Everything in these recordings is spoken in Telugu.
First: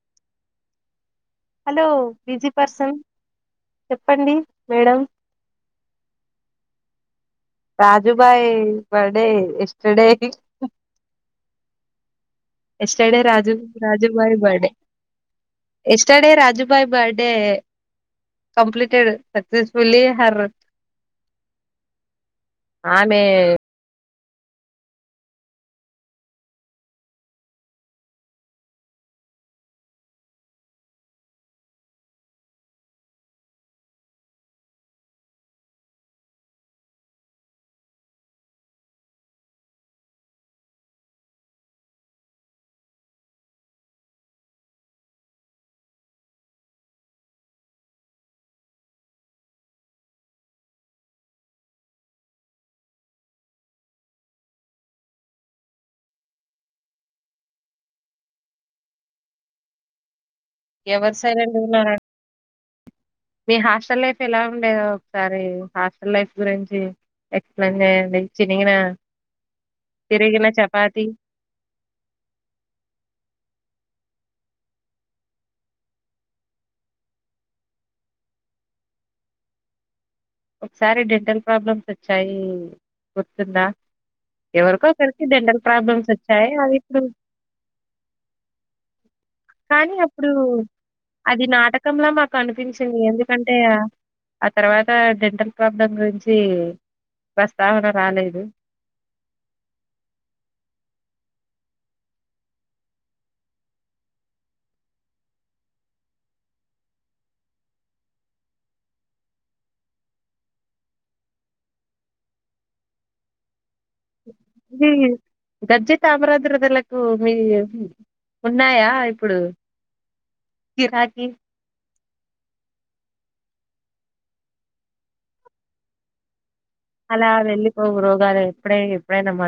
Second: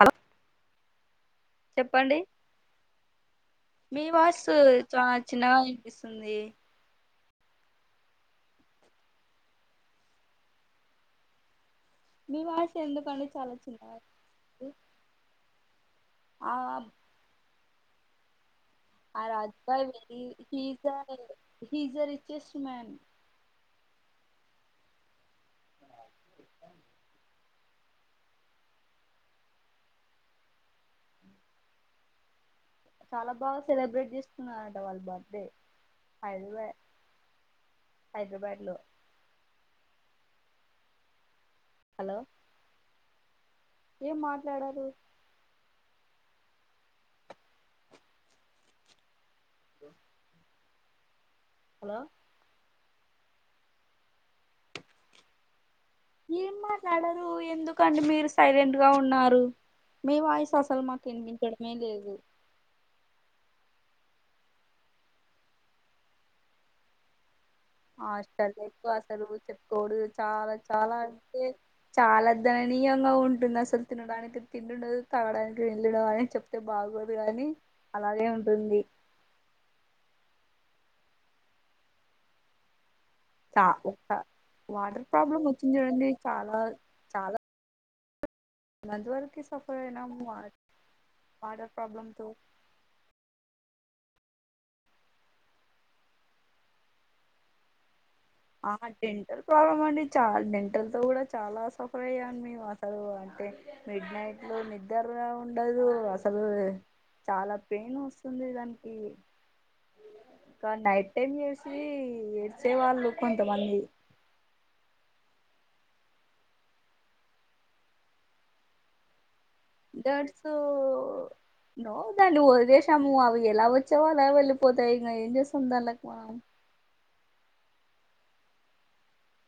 హలో హలో చెప్పండి బిజీ పర్సన్ మీ చెప్పండి వాయిస్ మేడం చానా చిన్నగా వినిపిస్తుంది రాజుభాయ్ బర్డే ఎస్టర్డే మీ వాయిస్ ఎస్టర్డే ఎందుకండి చాలా రాజు చిన్నగా రాజుభాయి ఉంది బర్డే ఎస్టర్డే ఆ రాజుభాయ్ బర్డే కంప్లీటెడ్ ఆ Rajubhai successfully very her he's హ ఇజ రిచెస్ట్ మ్యాన్ ఆమె [inaudible] చాలా బాగా సెలబ్రేట్ చేసుకున్నారంట వాళ్ళ బర్త్డే హైదరాబాద్ హైదరాబాద్ లో హలో ఏం మాట్లాడారు [inaudible] హలో ఏమ్మా మాట్లాడారు ఎందుకండి మీరు సైలెంట్ గా ఉన్నారు మీ వాయిస్ అసలు మాకు ఎవరు సైలెంట్ ఇనిపించడమే ఉన్నారండి లేదు మీ హాస్టల్ లైఫ్ ఎలా ఉండేదో ఒకసారి హాస్టల్ లైఫ్ గురించి ఎక్స్ప్లెయిన్ చేయండి హాస్టల్ చినిగిన ఎక్కువ అసలు చెప్పుకోడు తిరిగిన చాలా చాలా చపాతి అంటే చాలా దణనీయంగా ఉంటుంది అసలు తినడానికి తిండిండదు తాగడానికి నిల్లుండదు అని చెప్తే బాగోదు కాని అలాగే ఉంటుంది ఒకసారి డెంటల్ ప్రాబ్లమ్స్ వచ్చాయి గుర్తుందా చ ఒక ఎవరికో వాటర్ ఒకరికి ప్రాబ్లం డెంటల్ వచ్చింది చూడండి ప్రాబ్లమ్స్ వచ్చాయి చాలా అవి ఇప్పుడు నందవర కానీ అప్పుడు అది వాటర్ ప్రాబ్లం నాటకంలా తో మాకు అనిపించింది ఎందుకం టె అంత ఆ తర్వాత డెంటల్ ప్రాబ్లం గురించి ప్రస్తావన రాలేదు ఆ డెంటల్ ప్రాబ్లం అండి చాలా డెంటల్ తో కూడా చాలా సఫర్ అయ్యాం మేము అసలు అంటే మిడ్ నైట్ లో నిద్రగా ఉండదు అసలు చాలా పెయిన్ వస్తుంది దానికి ఇంకా నైట్ టైమ్ చేసి ఏడ్సే వాళ్ళు కొంతమంది మీ గర్జి తామరాద్రతలకు మీ ఉన్నాయా ఇప్పుడు దట్ సో గిరాకీ నో దాని వదిలేశాము ఎలా వచ్చావా అలా వెళ్లిపోతాయి ఇం ఏం చేస్తాం దాన్లకి మనం అలా వెళ్ళిపో రోగాలు ఎప్పుడై ఎప్పుడైనా మ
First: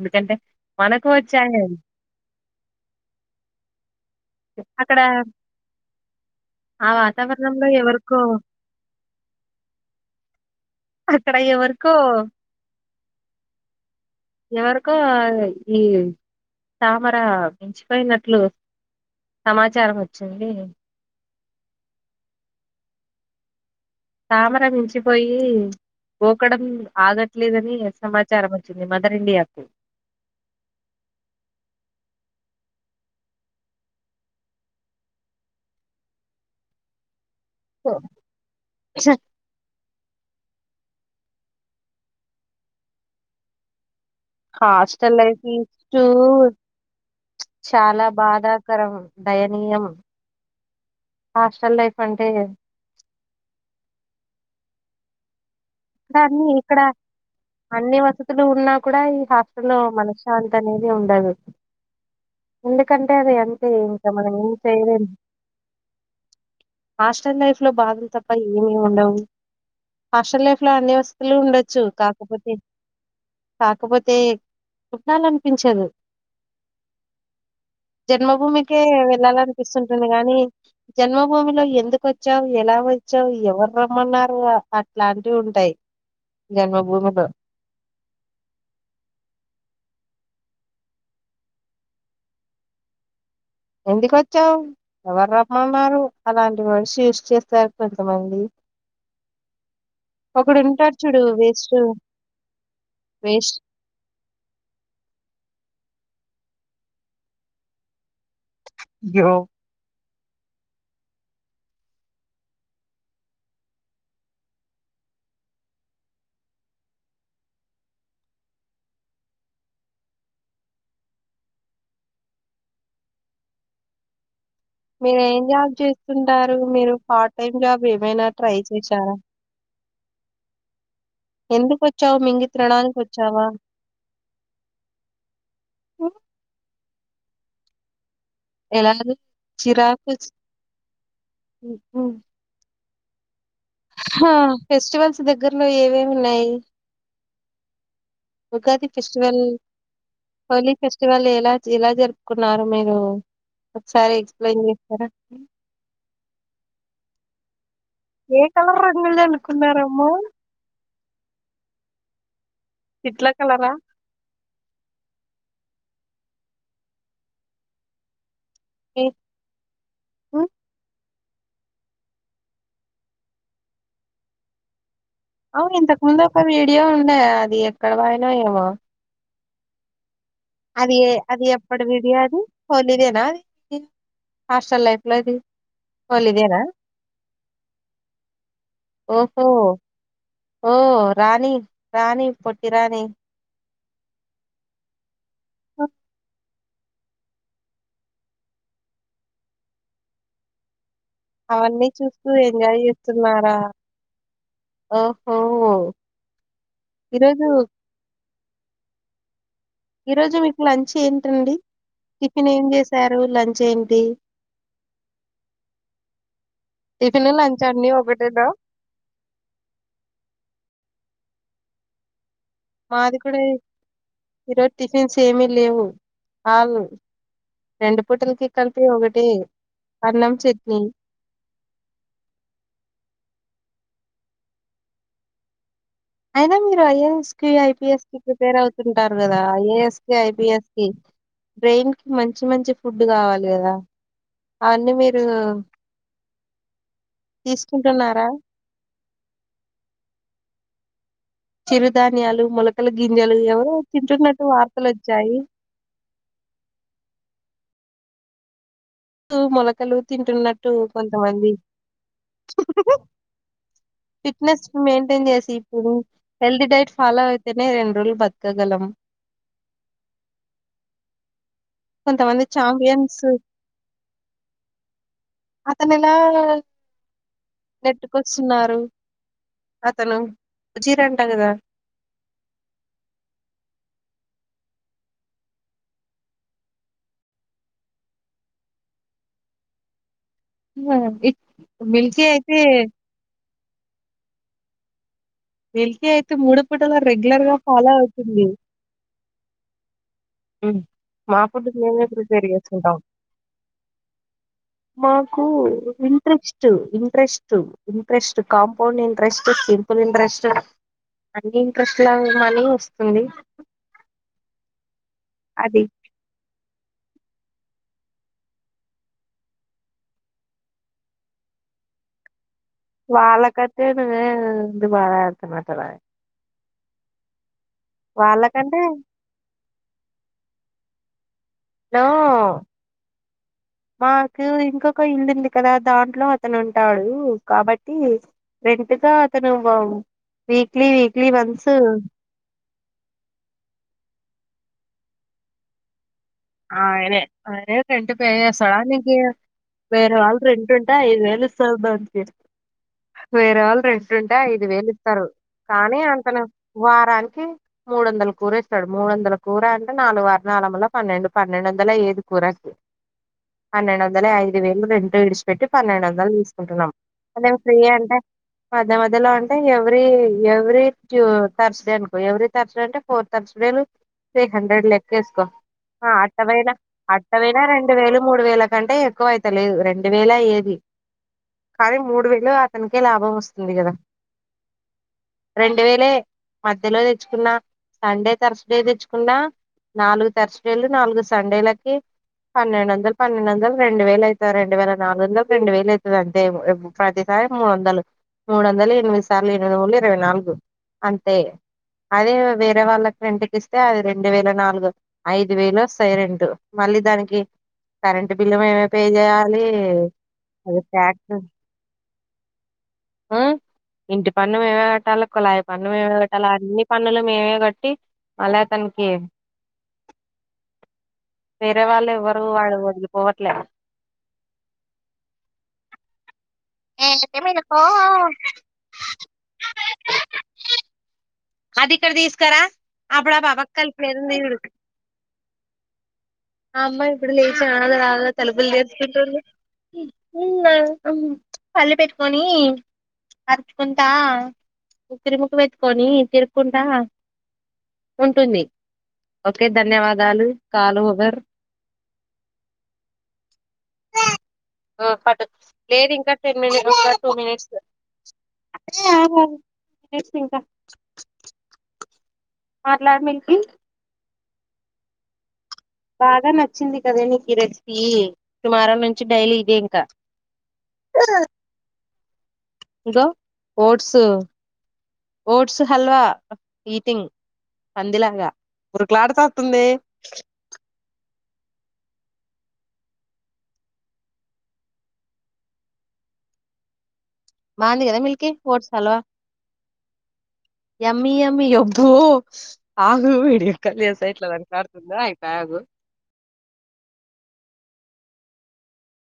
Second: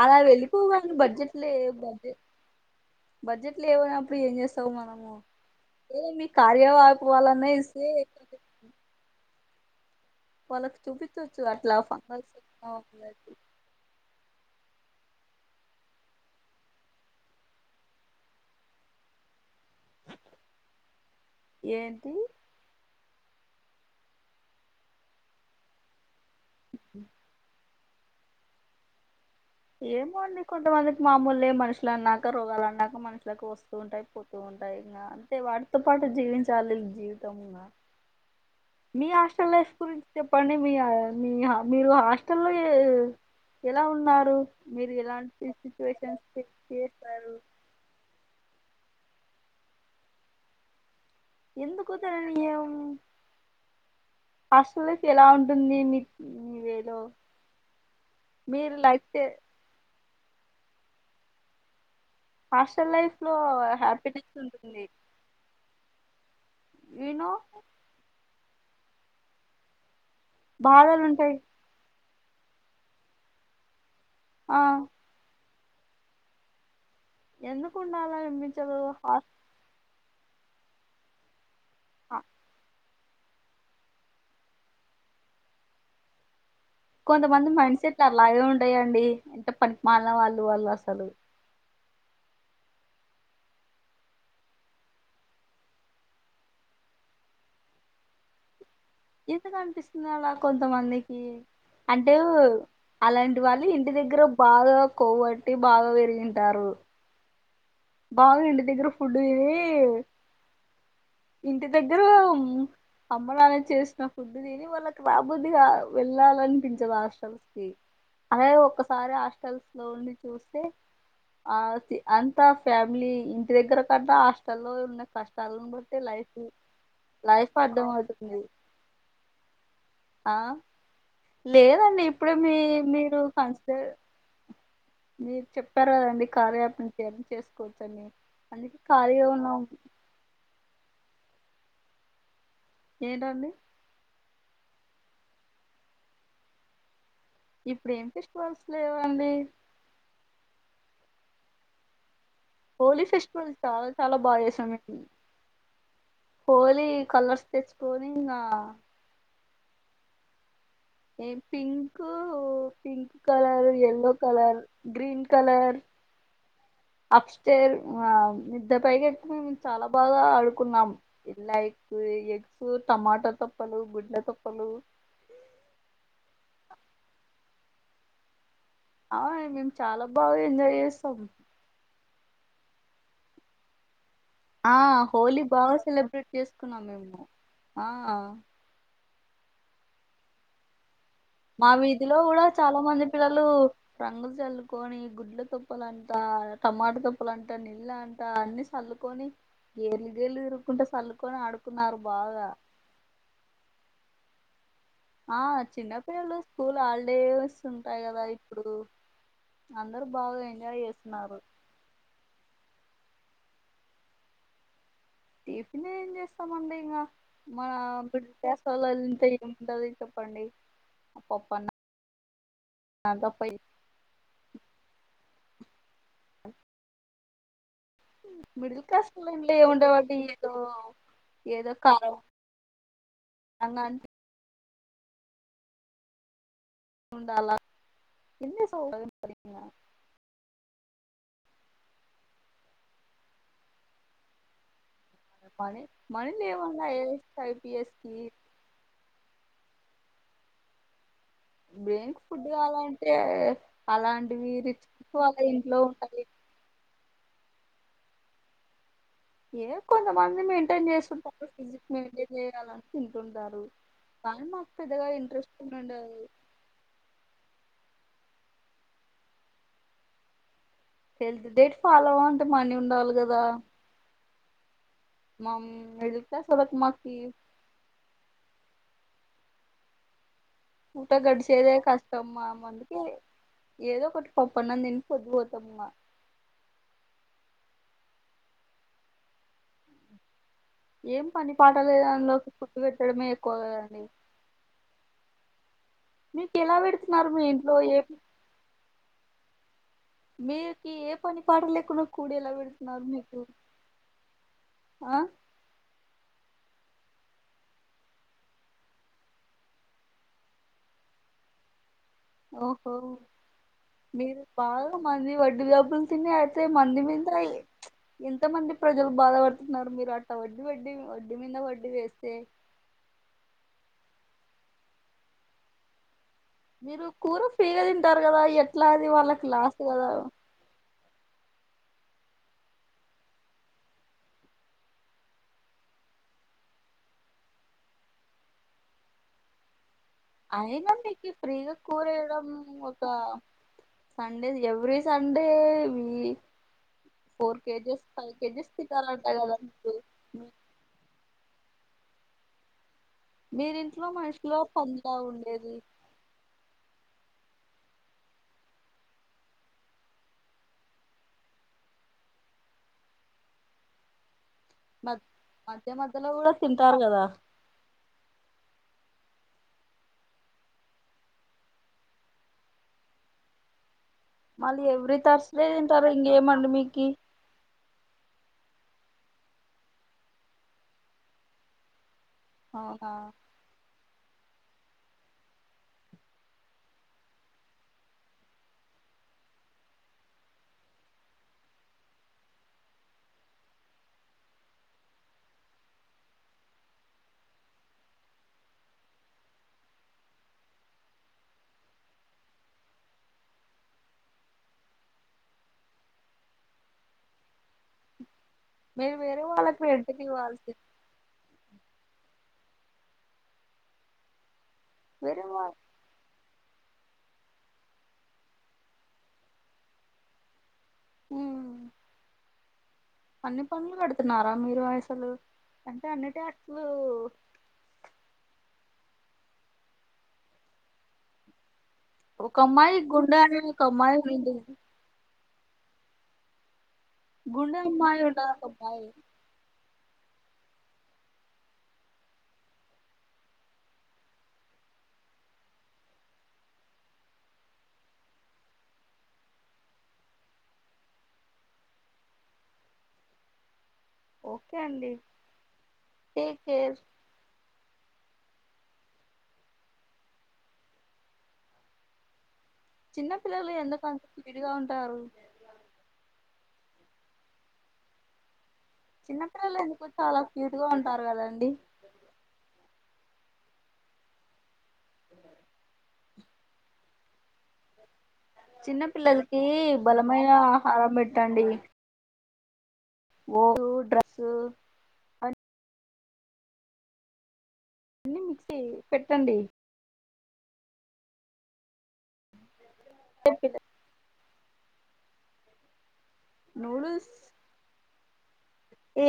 అలా వెళ్ళిపోవని బడ్జెట్ లో వచ్చాయి. అవి. బడ్జెట్ బడ్జెట్ లో ఏవైనా అప్పుడు ఏం చేస్తావు అక్కడ మనము ఏ మీ ఆ కార్యవాపు వలనే వాతావరణంలో ఇస్తే ఎవరికో ఎక్ వాళ్ళకి అక్కడ చూపిచ్చచ్చు అట్లా ఎవరికో ఫంగస్ ఎవరికో ఈ తామర మించిపోయినట్లు సమాచారం వచ్చింది ఏంటి తామర మించిపోయి గోకడం ఆగట్లేదని సమాచారం వచ్చింది మదర్ ఇండియా ఏమో అండి కొంతమందికి మామూలే మనుషుల అన్నాక రోగాలు అన్నాక మనుషులకు వస్తూ ఉంటాయి పోతూ ఉంటాయి ఇంగ అంతే వాటితో పాటు జీవించాలి జీ తం ఇంగా మీ ఆస్టల్ లైఫ్ గురించి చెప్పండి మీ మీ మీరు హాస్టల్ లో ఎలా ఉన్నారు మీరు హాస్టల్ లైఫ్ ఎలాంటి ఇస్టు సిచ్యువేషన్స్ ఫేస్ చేస్తారు చాలా బాధ కరం దయనీయం హాస్టల్ లైఫ్ అంటే ఇక్కడ హా సల్ ఎలా ఉం ఇక్కడ అన్ని ఇక్కడ అన్ని వసతులు ఉన్నా మీరు కూడా లైఫ్ ఈ చే హాస్టల్ లో మన శాంతి అనేది ఉండదు హాస్టల్ ఎందుకంటే లైఫ్ లో అది అంతే ఇంకా హ్యాపీనెస్ మనం ఏం ఉంటుంది చేయలేం యూనో హాస్టల్ లైఫ్ లో బాదలు తప్పది హాస్టల్ లైఫ్ ట్లా అన్ని బాధలు వస్తులు ఉంటాయి ఉండొచ్చు కా తాత్ క పోతే ఆ పించదు ఎందుకు ఉండాలని అనిపించదు జన్మభూమికే హా వెళ్ళాలనిపిస్తుంటుంది గానీ హ్మ్ జన్మభూమిలో ఎందుకొచ్చావ్ ఎలా వొ చౌ ఎవరు రమ్మన్నారు అట్లాన్ ఉంటాయ్ కొంతమంది మైండ్ సెట్లు అలాగే ఉంటయండి ఎంత పనికిమాలిన వాళ్ళు లు వాళ్ళు అసలు ఎందుకొచ్చావు ఎవరు రమ్మన్నారు అలాంటి మనిషి యూస్ చేస్తారు కొంతమంది ఇంతక అనిపిస్తుంది అలా ఒకడు ఉంటాడు చూడు కొంతమందికి వేస్ట్ అంటే అలాంటి వేస్ట్ వాళ్ళు ఇంటి దగ్గర బాగా కొవ్ బట్టి బాగా వెరిగింటారు బాగ ఇంటి దగ్గర ఫుడ్ యో దిని ఇంటి దగ్గర అమ్మ నాన్న చేసిన ఫుడ్ తిని వాళ్ళకి రాబుద్దిగా వెళ్ళాలనిపించదు హాస్టల్స్ కి అలాగే ఒక్కసారి హాస్టల్స్ లో ఉండి చూస్తే ఆ అం స ఫ్యామిలీ ఇంటి దగ్గర కన్నా హాస్టల్లో ఉన్న మీరు ఏం కష్టాలను జాబ్ బట్టి లైఫ్ చేస్తుంటారు మీరు పార్ట్ లైఫ్ టైమ్ జాబ్ అర్థం ఏమైనా అవుతుంది ట్రై చేశారా ఆ ఎందుకు లేదండి వచ్చావు ఇప్పుడే మింగి మీ తినడానికి మీరు వచ్చావా కన్సిడర్ మీరు చెప్పారు ఉమ్, కదండి కార్య యాప్ యని చేసుకోచ్చని ఎలాన్నారు చిరాకు ఉమ్ ఉమ్ ఏంటండి ఆ ఫెస్టివల్స్ దగ్గరలో ఏవేవున్నాయి ఇప్పుడు ఏం పెస్టివల్స్ లేవండి వల్ ఎలా ఎలా జరుప్ కున్నారు మీరు హోలీ ఫెస్టివల్ చాలా ఒకసారి చాలా బాగా ఎక్స్ప్లెయిన్ చేసాం మేము చేస్తారా హోలీ కలర్స్ తెచ్ ఏ కలర్ రంగులు జల్ కున్నారమ్మ ఎం పింకు పింక్ ఇట్ల కలర్ కలరా? యల్లో కలర్ గ్రీన్ కలర్ అప్టేర్ ఆ మిద్ద ఏ పైకెక్కి మేము చాలా బాగా హ్మ్ ఆడుకున్నాం లైక్ ఎగ్స్ టమాటో తో తప్పలు గుడ్ల తప్పలు అవును ఇంతకు ముందు ఒక వీడియో ఉండ అది ఎక్కడ పాయినో ఏమో ఆ మేము చాలా బాగా ఎంజాయ్ అది చేస్తాం అది ఎప్పుడి విడియో ఉమ్ హోలీ దే నా అది ఆ హాస్టల్ లైఫ్ లో అది హోలీ బా సెలబ్రేట్ హోలీదేనా? చేసుకున్నాం మేము ఆ ఓహో ఓ రాణి మా వీధిలో రాణి కూడా పొట్టి చాలా రాణి మంది పిల్లలు రంగులు చల్లుకొని గుడ్లు తుప్పలంట టమాట తుప్పులుంట నీళ్ళ అంటా అన్ని సల్లుకొని గేర్లు గేర్లు తిరుక్కుంటా సల్లు అవన్నీ చూస్తూ ఎంజాయ్ చేస్తున్నారా ఓహో ఆ చిన్నపిల్లలు స్కూల్ ఈరోజు హాలిడేస్ ఉంటాయి కదా ఇ ఇప్పుడు అందరు ఈ రోజు బాగా మీకు ఎంజాయ్ లంచ్ చేస్తున్నారు ఏంటండి టిఫిన్ ఏం చేశారు లంచ్ ఏంటి టిఫిన్ ఏం చేస్తామండి ఇంకా టిఫిన్ లంచ్ అన్ని మిడిల్ ఒకటేనా క్లాస్ వాలోళ్ళ ఇంట్ల ఏముంటంది చెప్పండి పప్పన్న మాది కూడా ఈరోజు టిఫిన్స్ ఏమి లేవు ఆల్ రెండు పూటలకి కలిపి మిడిల్ క్లాస్ ఒకటి ఇంట్లో ఏం ఉంటాడండి అన్నం ఏదో చట్నీ ఏదో కారం అంగన్ అయనా మీ ఐఏఎస్ కి ఉండాలా ఐపీఎస్ కి ప్రిపేర్ ఎన్ని అవుతుంటారు కదా ఐఏఎస్ కి ఐపీఎస్ బ్రెయిన్ కి మంచి మంచి ఫుడ్ కావాలి కదా అవన్నీ మీ మ మనీ లేవాడా I A S I PS కి తీసుకుంటున్నారా బెంక్ చిరుధాన్యాలు ఫుడ్ మొలకల కావాలంటే గింజలు ఎవరో తింటున్నట్టు అలాంటివి రిచ్ వార్తలు కిడ్స్ వల్ల వచ్చాయి ఇంట్లో ఉంటాయి ఏ మొలకలు కొంతమంది తింటున్నట్టు మెయింటైన్ చేస్తుంటారు కొంతమంది ఫిజిక్ మెయింటైన్ చేయాలని తింటుంటారు కానీ ఫిట్నెస్ మాకు పెద్దగా మెయింటైన్ చేసి ఇంట్రెస్ట్ ఇప్పుడు ఉండదు హెల్తీ డైట్ ఫాలో అయితేనే రెండు రోజులు బతు క్కగలం డేట్ కొంతమంది చాంపియన్స్ మా అతను ఇలా మిడిల్ క్లాస్ వాళ్ళకి మాకి నెట్టుకొస్తున్నారు అతను అజీర్ పూట అంట కదా గడిచేదే కష్టం మా అమ్మ వాళ్ళకి ఏదో ఒకటి పప్పు అన్నం తిని పొద్దు పోతము ఇగ హ్మ్. ఏం ఇ పని పాట లేని మిల్కీ వాళ్ళకి అయితే పుడ్ పెట్టడం ఏ ఎక్కువ అని మిల్కీ అయితే మూడు పూటల మీ రెగ్యులర్ గా ఇంట్లో ఫాలో ఏ అవుతుంది హు మీకి ఏ మా పని పాట పుడ్ మేమే లేకుండా కూడి ప్రిపేర్ ఎలా చేసుకుంటాం పెడుతున్నారు మీకు ఆ మాకు interest interest interest interest compound interest simple interest అన్ని ఇంట్రెస్ట్ ఎలా మనీ ఓహో వస్తుంది మనీ వడ్డీ అది అబ్బులు తినే అంతే మంది మీద ఎంత మంది ప్రజలు బాధపడుతున్నారు మీరు అట్ట వడ్డీ వడ్డీ వడ్డీ మీద వడ్డీ వేస్తే వాళ్ళకంటే నువ్వే బాద పడుతున్నట్టు ఉన్నావు మీరు కూర ఫ్రీ గా తింటారు కదా ఎట్లా అది వాళ్ళకి లాస్ కదా హలో మాకు ఇంకొక ఇల్లుంది కదా దాంట్లో అతను ఉంటాడు కాబట్టి రెంటుగా అతను వీక్లీ అయినా వీక్లీ మీకు వన్స్ ఫ్రీగా కూరేయడం ఒక Sunday the every Sunday we ఆయనే ఆయన రెంట్ కేజెస్ పేజేస్తాడా తినాలంట లేంకీయదా కదా మీరు వేరే వాళ్ళు రెంట్ అంట ఐదు వేలు సల్మాన్ కీ వేరే వాళ్ళు మీరింట్లో రెంట్ ఉంటే మనిషిలో ఐదు వేలు పందిలా ఇత్తరు ఉండేది కానీ అంతను వారానికి మూడు వందల కూర ఇస్తాడు మూడు వందల కూర అంటే నాలుగు ముల్ల పన్నెండు పన్నెండు వందల ఏది కూర పన్నెండు వందల ఐ ఐదు వేలు మ రెంట్ విడిచిపెట్టి మధ్య పన్నెండు వందలు మధ్యలో కూడా తీసుకుంటున్నాము తింటారు కదా అన్నాం ఫ్రీ అంటే పడవన్ మధ్య లో అంటే ఎవ్రీ ఎవ్రీ ట్యూ తర్స్ డే అనుకో ఎవ్రీ తర్స్ డే అంటే ఫోర్ తర్స్ డే లు త్రీ మళ్ళీ హండ్రెడ్ ఎవ్రీ లెక్కేసుకో థర్స్డే తింటారు ఇంకేమండి అట్టవేనా మీకి అట్టవేనా రెండు వేలు మూడు రెండు వేల కంటే ఎక్కువ అయితలేదు రెండు వేలే అయ్యేది కానీ మూడు వేలు లో అతనికే అవునా లాభం వస్తుంది కదా రెండు వేలే మధ్యలో తెచ్చుకున్న సండే తర్స్ డే తెచ్చుకున్నా నాలుగు తర్స్ ఏళ్ళు నాలుగు సండేలకి పన్నెండు వందలు పన్నెండు వందలు రెండు వేలు అయిత రెండు వేల నాలుగు వందలు రెండు వేలు అయితది. అంతే ప్రతిసారి మూడు వందలు మూడు వందలు ఎనిమిది సార్లు ఎనిమిది ముళ్ళ ఇరవై నాలుగు అంతే అదే వేరే వాళ్ళకి రెంట్ కు ఇస్తే అది రెండు వేల నాలుగు ఐదు వేలు సైరెంట్ మళ్ళీ దానికి కరెంట్ ఈ బిల్లు మీమే పే మీరు వేరే చేయాలి వాళ్ళకి రెంటికి ఇవ్వాల్సి అది ట్యాక్స్ ఆ ఇంటి పన్ నువ్ ఏడ పెట్టాలి వేరే కుళాయి వా పని నువ్ ఏడ పెట్టాలి అన్ని పన్నులు మీమే కట్టి అలా అతనికి వేరే వాళ్ళ ఎవ్వరు వాడు పోండి అన్ని పన్నులు కడుతున్నారా మీరు అయసలు టానేర్ట ఎల్ కె మేలుకో అది ఇక్కడ ఒక తీసుకరా అమ్మాయి అప్పుడు గుండె ఆ పాప అనే కు ఒక అమ్మాయి కలిపేది ఉంది చూడూ ఆ అమ్మా ఇప్పుడు లేచా గుండె అమ్మాయి ఆగరాదు ఉండదు ఒక తలుపులు అమ్మాయి తీర్చకుంటుంది పల్లి పెట్టుకొని అరుచుకుంటా ఉకురి ముక్కు పెట్టుకొని తిరుక్కుంటా ఉంటుంది ఓకే ధన్యవాదాలు కాలు ఓవర్ ఓకే ఒ అండి పటు లేదు ఇంకా టేక్ టెన్ మినిట్ కేర్ ఒక టూ మినిట్స్ అరేరే చెప్పు ఇంకా మాట్లాడు చిన్న మిల్కీ పిల్లలు ఎందుకు అన్ విడిగా ఉంటారు బాగా నచ్చింది కదా నీకు రెసిపీ టుమారో నుంచి డైలీ ఇదే చిన్నపిల్లలు ఇంకా ఎందుకో చాలా క్యూట్ గా ఉంటారు కదా అండి గవు ఓట్స్ ఓట్స్ హల్వా ఈటింగ్ పందిలాగా చిన్న పిల్లలకి ఉరుకులాడుతాతుంది బలమైన ఆ పెట్టండి ఓ డ్రెస్సు అ బాంది గా అన్ని మిల్కీ మిక్సీ ఓట్స్ హల్వా పెట్టండి ఎమ్మి ఎమ్మి ఎబ్బో ఆగు వీడియోకల్ ఎస్త ఎట్లా పడ్ లాడుతుందా ఈ బ్యాగు నూడుల్స్ ఏ